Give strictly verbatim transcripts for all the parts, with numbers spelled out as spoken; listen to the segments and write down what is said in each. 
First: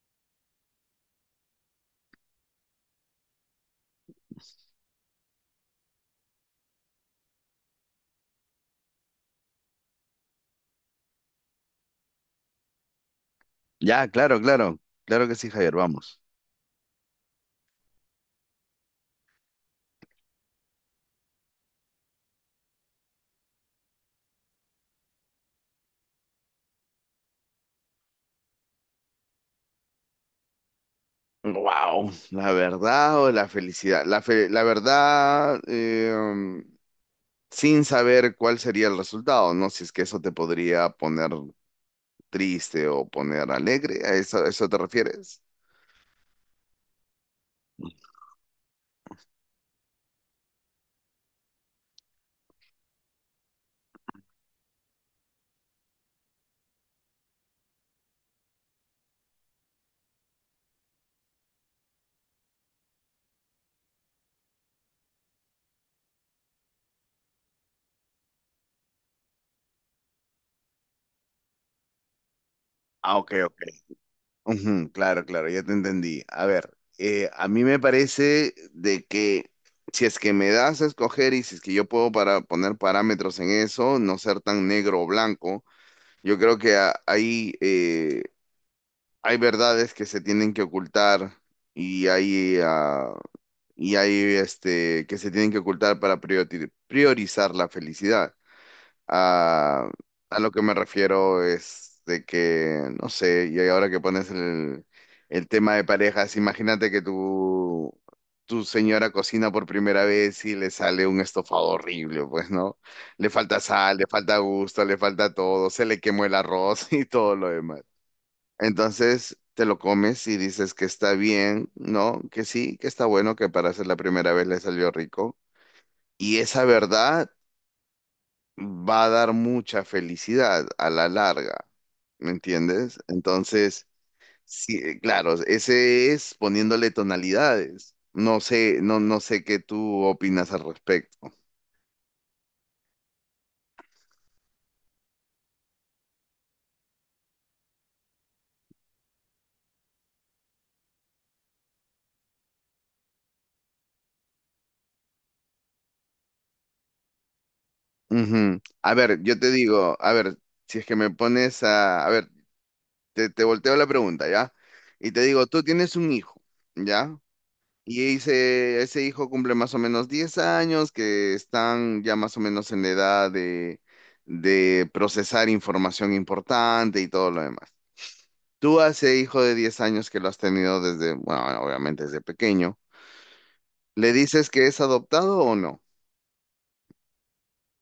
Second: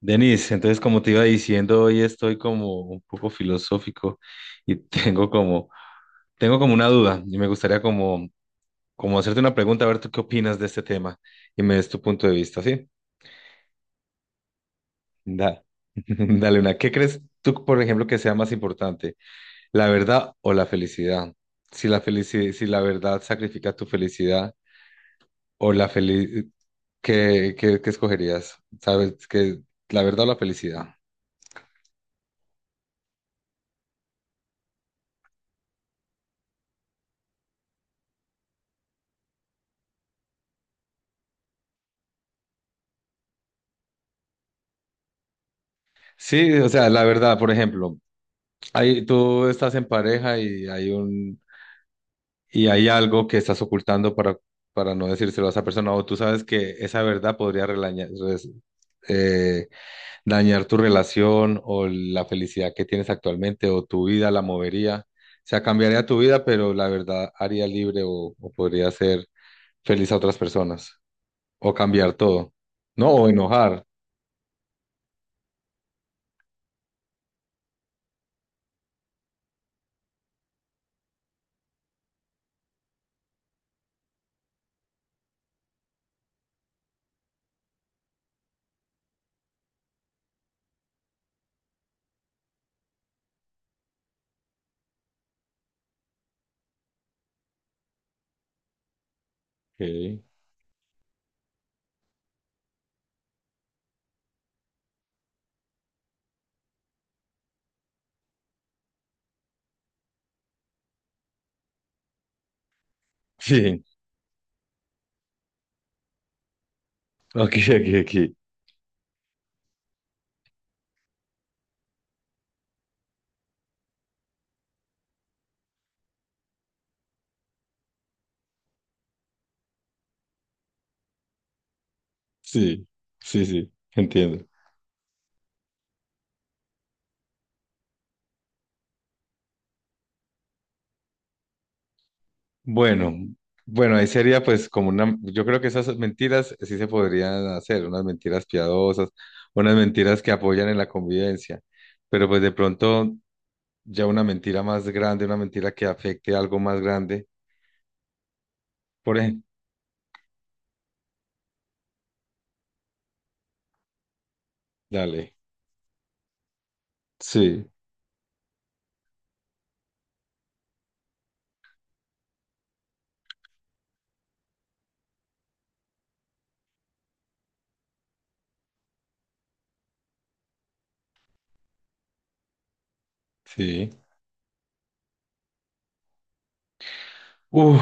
Denis, entonces como te iba diciendo, hoy estoy como un poco filosófico y tengo como, tengo como una duda y me gustaría como, como hacerte una pregunta, a ver tú qué opinas de este tema y me des tu punto de vista, ¿sí? Ya, claro, claro, claro que sí, Da, Javier, vamos. dale una. ¿Qué crees tú, por ejemplo, que sea más importante, la verdad o la felicidad? Si la felici- si la verdad sacrifica tu felicidad o la felicidad, ¿qué, qué, qué escogerías? ¿Sabes? ¿Que la verdad o la felicidad? Wow, la verdad o la felicidad. La, fe- la verdad, eh, sin saber cuál sería el resultado, ¿no? Si es que eso te podría poner triste o poner alegre, ¿a eso, a eso te refieres? Sí, o sea, la verdad, por ejemplo. Ahí tú estás en pareja y hay un y hay algo que estás ocultando para, para no decírselo a esa persona, o tú sabes que esa verdad podría relaña- res- eh, dañar tu relación o la felicidad que tienes actualmente o tu vida la movería. O sea, cambiaría tu vida, pero la verdad haría libre o, o podría hacer feliz a otras personas o cambiar todo, ¿no? Ah, O ok, ok. enojar. Ujú, claro, claro, ya te entendí. A ver, eh, a mí me parece de que si es que me das a escoger y si es que yo puedo para poner parámetros en eso, no ser tan negro o blanco. Yo creo que a- hay, eh, hay verdades que se tienen que ocultar y hay, ah, y hay este, que se tienen que ocultar para prioriti- priorizar la felicidad. Ok. A, a lo que me refiero es de que, no sé, y ahora que pones el, el tema de parejas, imagínate que tu, tu señora cocina por primera vez y le sale un estofado horrible, pues, ¿no? Le falta Sí, sal, le falta gusto, le falta todo, se le quemó el arroz y todo lo aquí, demás. aquí, aquí. Entonces te lo comes y dices que está bien, ¿no? Que sí, que está bueno, que para ser la primera vez le salió rico. Y esa verdad va a dar mucha felicidad a la larga, ¿me Sí, entiendes? sí, sí, Entonces, entiendo. sí, eh, claro, ese es poniéndole tonalidades. No sé, no, no sé qué tú opinas al respecto. Bueno, bueno, ahí sería pues como una, yo creo que esas mentiras sí se podrían hacer, unas mentiras piadosas, unas mentiras que apoyan en la convivencia, pero pues de pronto ya una mentira más grande, una mentira que afecte a algo más grande, Ujú. A por ver, yo ejemplo, te digo, a ver, si es que me pones a, a ver, te, te volteo la pregunta, ¿ya? Y te dale, digo, tú tienes un hijo, ¿ya? sí, Y ese, ese hijo cumple más o menos diez años, que están ya más o menos en la edad de, de procesar información importante y todo lo demás. Tú a ese hijo de diez años que lo has tenido desde, bueno, obviamente desde pequeño, sí, ¿le dices que es adoptado o no? uf,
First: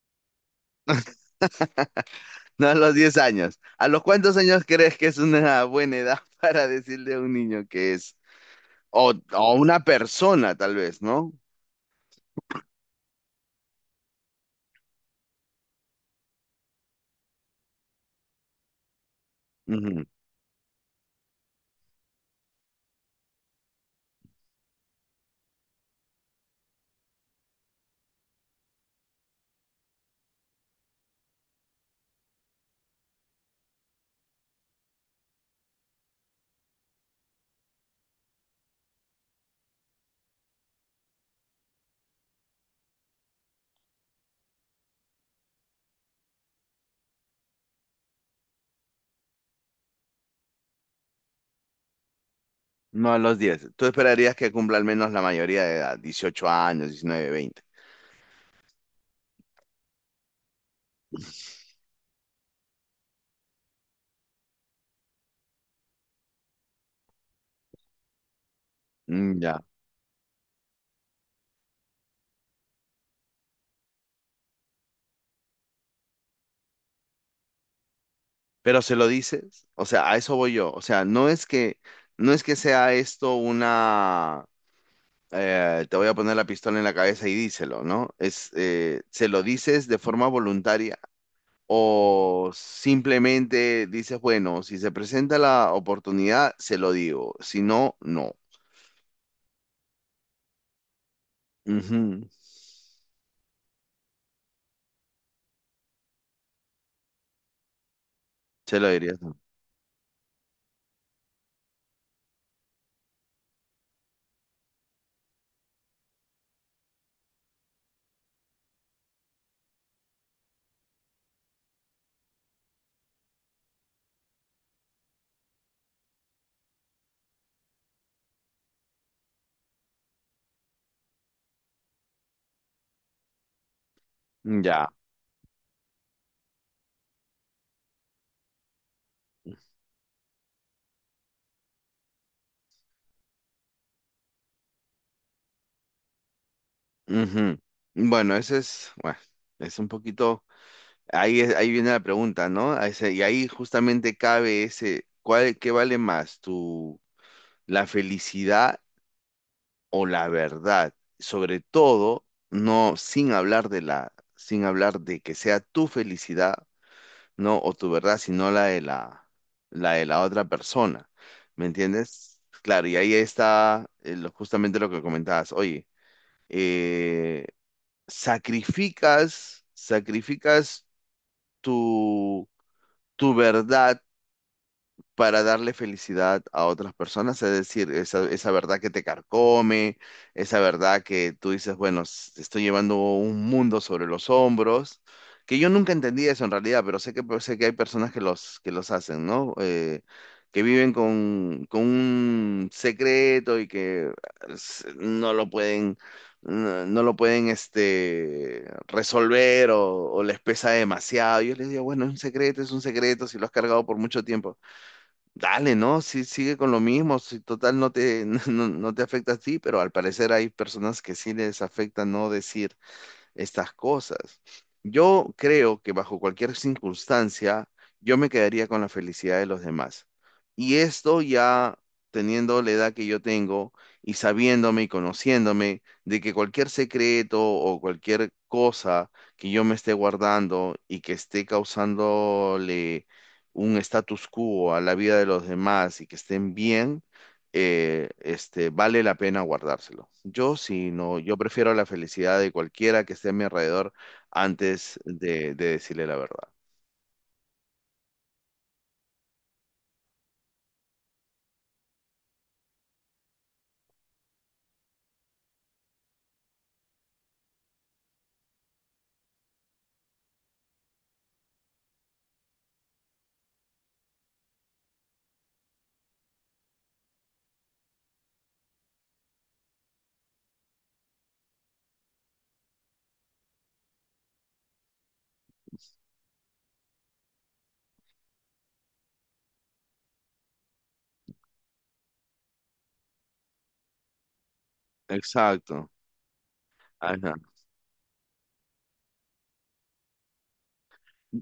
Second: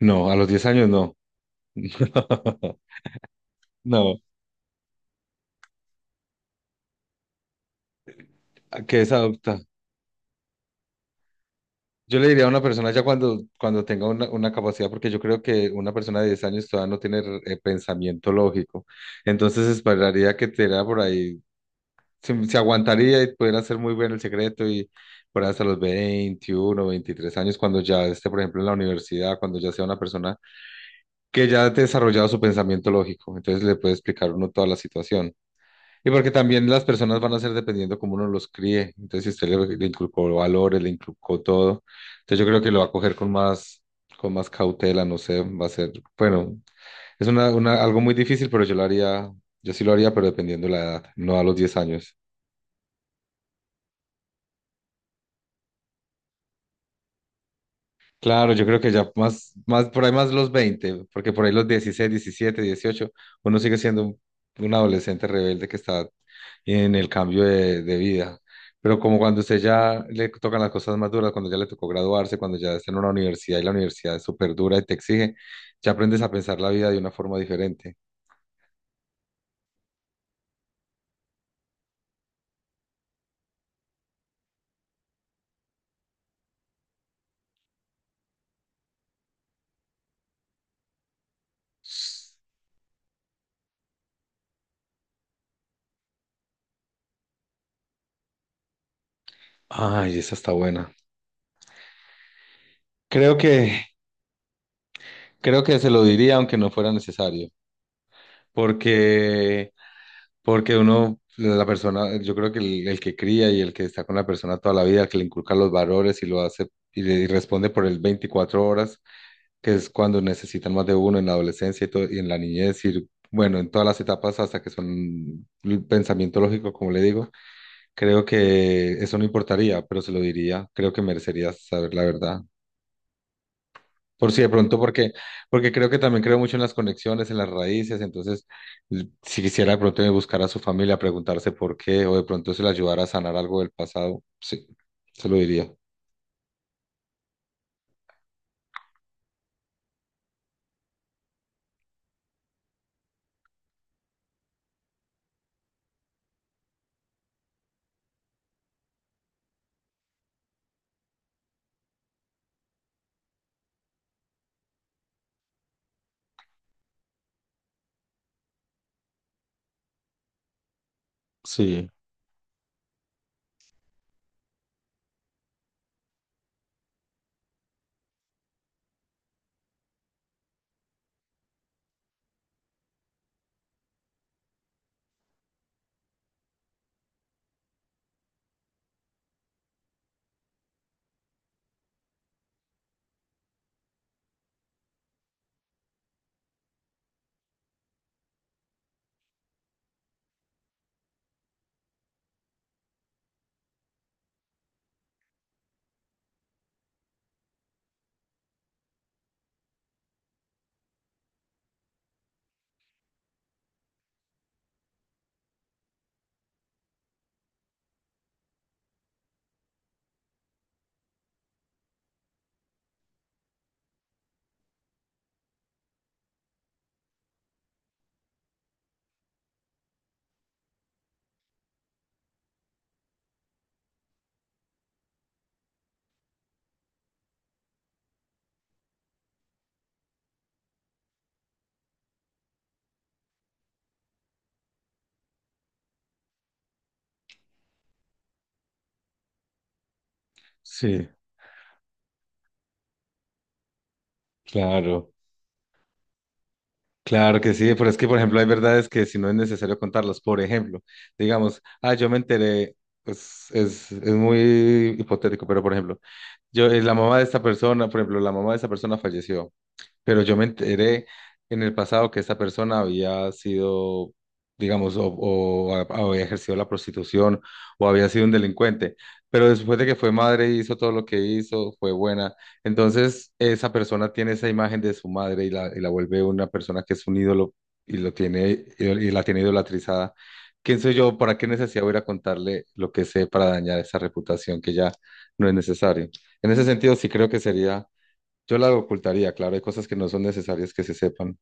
no, a los diez años no, No a los diez años. ¿A los no, cuántos años crees que es una buena edad para decirle a un niño que es, que es o, o adoptar. una persona tal vez, ¿no? Yo le diría a una persona ya cuando, cuando tenga una, una capacidad, porque yo creo que una persona de diez años todavía no tiene eh, pensamiento lógico. Entonces esperaría que te diera por ahí, se, se aguantaría y pudiera hacer muy bien el secreto y por ahí hasta los veintiuno veintitrés años, cuando ya esté, por ejemplo, en la universidad, cuando ya sea una persona que ya ha desarrollado su pensamiento lógico. Entonces le puede explicar uno toda la situación. Y porque también las personas van a ser dependiendo cómo uno los críe. Entonces, si usted le, le inculcó valores, le inculcó todo, entonces yo creo que lo va a coger con más, con más cautela, no sé, va a ser, bueno, es una, una, algo muy difícil, pero yo lo haría, yo sí lo haría, pero dependiendo la edad, no a los diez años. No a los diez. Tú esperarías que cumpla al menos la mayoría de edad, ¿dieciocho años, diecinueve, veinte? Claro, yo creo que ya más, más, por ahí más los veinte, porque por ahí los dieciséis, diecisiete, dieciocho, uno sigue siendo un, un adolescente rebelde que está en el cambio de, de vida. Pero como cuando Mm, usted ya. ya le tocan las cosas más duras, cuando ya le tocó graduarse, cuando ya está en una universidad y la universidad es súper dura y te exige, ya aprendes a pensar la vida de una forma diferente. Pero se lo dices, o sea, a eso voy yo. O sea, no es que, no es que sea esto una, eh, te voy a poner la pistola en la cabeza y díselo, ¿no? Es, eh, se lo dices de forma voluntaria o simplemente dices, bueno, si se presenta la oportunidad, se lo digo. Si no, no. Ay, esa está buena. Ujú. Creo que, creo que se lo diría aunque no fuera necesario, Se lo dirías. Tú. porque Porque uno, la persona, yo creo que el, el que cría y el que está con la persona toda la vida, el que le inculca los valores y lo hace y, le- y responde por el veinticuatro horas, que es cuando necesitan más de uno en la adolescencia y, todo- y en la niñez y bueno, en todas las etapas hasta que son el pensamiento lógico, como le digo, creo que eso no importaría, pero se lo diría, creo que merecería saber la verdad. Por si de pronto, Ya. porque, porque creo que también creo mucho en las conexiones, en las raíces, entonces l- si quisiera de pronto buscar a su familia, preguntarse por qué, o de pronto se le ayudara a sanar algo del pasado, sí, se lo diría. Ujú. Bueno, ese es, bueno, es un poquito, ahí, es- ahí viene la pregunta, ¿no? A ese- y ahí justamente cabe ese, ¿cuál, qué vale más, tu, la felicidad o la verdad? Sobre todo, no, sin hablar de la, sin hablar de que sea tu felicidad, ¿no? O tu verdad, sino la de la, la de la otra persona, ¿me Sí, entiendes? Claro, y ahí está eh, lo- justamente lo que comentabas, oye, eh, sacrificas, sacrificas tu, tu verdad para darle felicidad a otras personas, es decir, esa, esa verdad que te carcome, esa verdad que tú dices, bueno, s- estoy llevando un mundo sobre los hombros, que yo nunca entendí eso en realidad, pero sé que, pues, sé que hay personas que los, que los hacen, ¿no? Eh, que viven con, con un secreto y que s- no lo pueden, no, no lo pueden este, resolver o, o les pesa demasiado. Yo les digo, bueno, es un secreto, es un secreto, si lo has cargado por mucho tiempo. Dale, ¿no? Sí, sigue con lo mismo. Si total no te, no, no te afecta a ti, pero al parecer hay personas que sí les afecta no decir estas cosas. Yo creo que bajo cualquier circunstancia, yo me quedaría con la felicidad de los demás. Y esto ya teniendo la edad que yo tengo y sabiéndome y conociéndome de que cualquier secreto o cualquier cosa que yo me esté guardando y que esté causándole un status quo a la vida de los demás y que estén bien, eh, este, vale la pena guardárselo. Yo sí, sí, no, yo prefiero la felicidad de cualquiera que esté a mi alrededor antes claro, de, de decirle la verdad. claro que sí, pero es que, por ejemplo, hay verdades que si no es necesario contarlas, por ejemplo, digamos, ah, yo me enteré, pues es, es muy hipotético, pero por ejemplo, yo, eh, la mamá de esta persona, por ejemplo, la mamá de esta persona falleció. Pero yo me enteré en el pasado que esta persona había sido, digamos, o, o ha- había ejercido la prostitución o había sido un delincuente, pero después de que fue madre hizo todo lo que hizo, fue buena. Entonces, esa persona tiene esa imagen de su madre y la, y la vuelve una persona que es un ídolo y lo tiene y la tiene idolatrizada. ¿Quién soy yo? ¿Para qué necesidad voy a ir a contarle lo que sé para dañar esa reputación que ya no es Exacto. necesario? En ese sentido, sí creo Ajá. que sería, yo la ocultaría, claro, hay cosas que no son necesarias que se sepan.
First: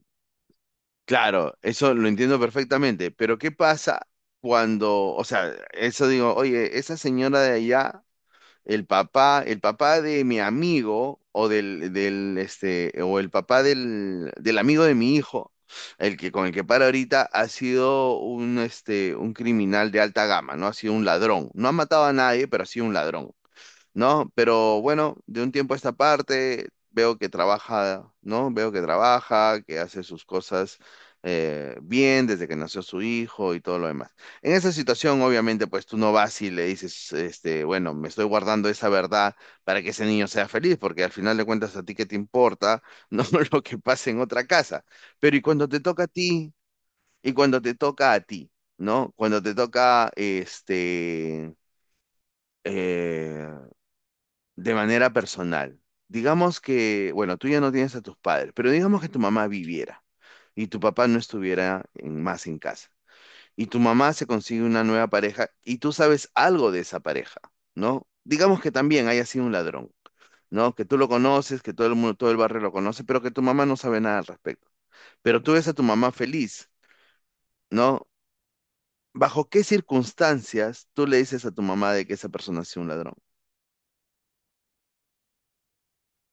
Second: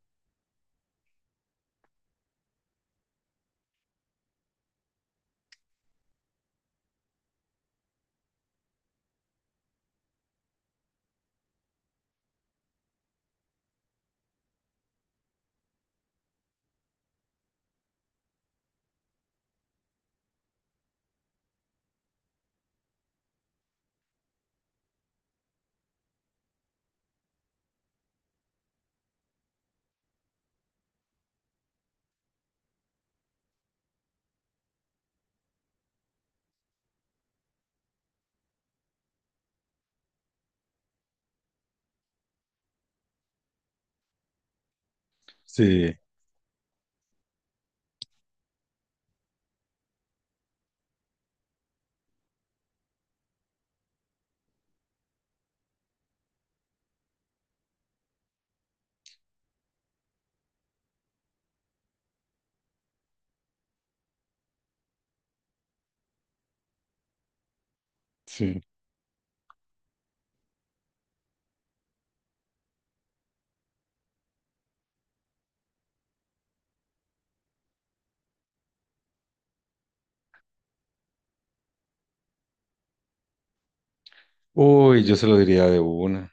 Claro, eso lo entiendo perfectamente, pero ¿qué pasa cuando, o sea, eso digo, oye, esa señora de allá, el papá, el papá de mi amigo o del, del este, o el papá del, del amigo de mi hijo, el que con el que para ahorita ha sido un este, un criminal de alta gama, ¿no? Ha sido un ladrón. No ha matado a nadie, pero ha sido un ladrón. ¿No? Pero bueno, de un tiempo a esta parte veo que trabaja, ¿no? Veo que trabaja, que hace sus cosas, eh, bien desde que nació su hijo y todo lo demás. En esa situación, obviamente, pues tú no vas y le dices, este, bueno, me estoy guardando esa verdad para que ese niño sea feliz, porque al final de cuentas a ti qué te importa, no lo que pase en otra casa. Pero y cuando te Sí, toca a ti, y cuando te toca a ti, ¿no? Cuando te toca, este... eh, de manera personal. Digamos que, bueno, tú ya no tienes a tus padres, pero digamos que tu mamá viviera y tu papá no estuviera en- más en casa. Y tu mamá se consigue una nueva pareja y tú sabes algo de esa pareja, ¿no? sí. Digamos que también haya sido un ladrón, ¿no? Que tú lo conoces, que todo el mundo, todo el barrio lo conoce, pero que tu mamá no sabe nada al respecto. Pero tú ves a tu mamá feliz, ¿no? ¿Bajo qué circunstancias tú le dices a tu mamá de que esa persona ha sido un ladrón? Uy, yo se lo diría de una.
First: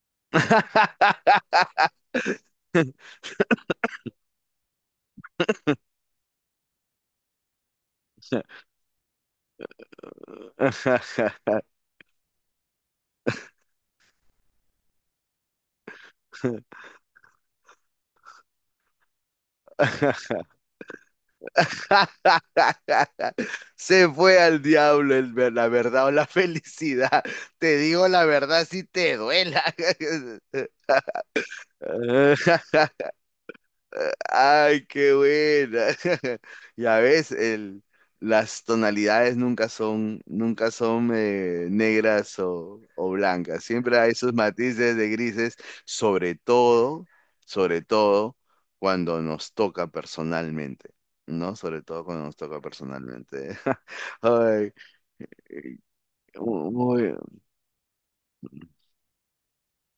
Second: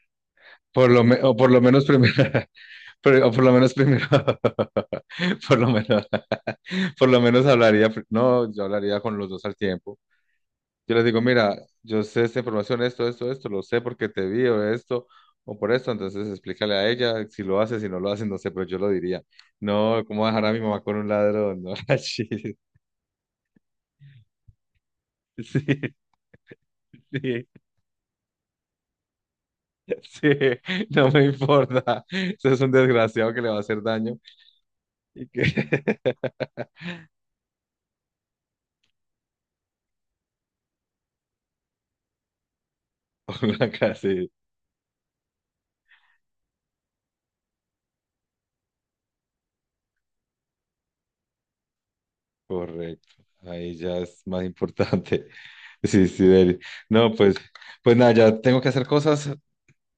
Por lo me- o por lo menos primero, pero- o por lo menos primero, por lo menos, por lo menos hablaría, pr- no, yo hablaría con los dos al tiempo. Yo les digo, mira, yo sé esta información, esto, esto, esto, lo sé porque te vi o esto, o por esto, entonces explícale a ella si lo hace, si no lo hace, no sé, pero yo lo diría. No, ¿cómo dejar a mi mamá con un ladrón? No, sí, Se fue al diablo el ver- sí, la verdad o la felicidad. sí. Te digo la verdad si te duela. Sí, no me importa. Eso es un desgraciado que le va a hacer daño Ay, qué y que buena. Ya ves, el, las tonalidades nunca son, nunca son eh, negras o, o blancas. ponga Siempre hay casi sus matices de grises, sobre todo, sobre todo cuando nos toca personalmente, ¿no? Sobre todo cuando nos toca correcto. personalmente. Ahí ya es más Ay, importante. Sí, sí, Deli. mu- No, muy- pues, pues nada, ya tengo que hacer cosas.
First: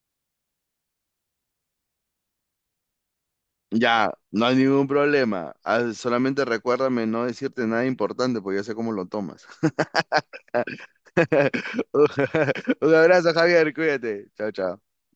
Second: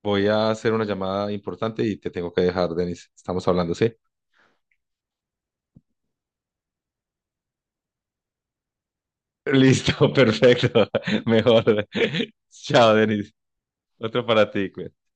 Voy a hacer una llamada importante y te tengo que dejar, Denis. Estamos hablando, ¿sí? ya, no hay ningún problema. Ah, solamente recuérdame no decirte nada importante, porque yo sé cómo lo tomas. Listo, perfecto. Mejor. Chao, Un Denis. abrazo, Javier, Otro cuídate. para Chao, ti, chao. cuídate.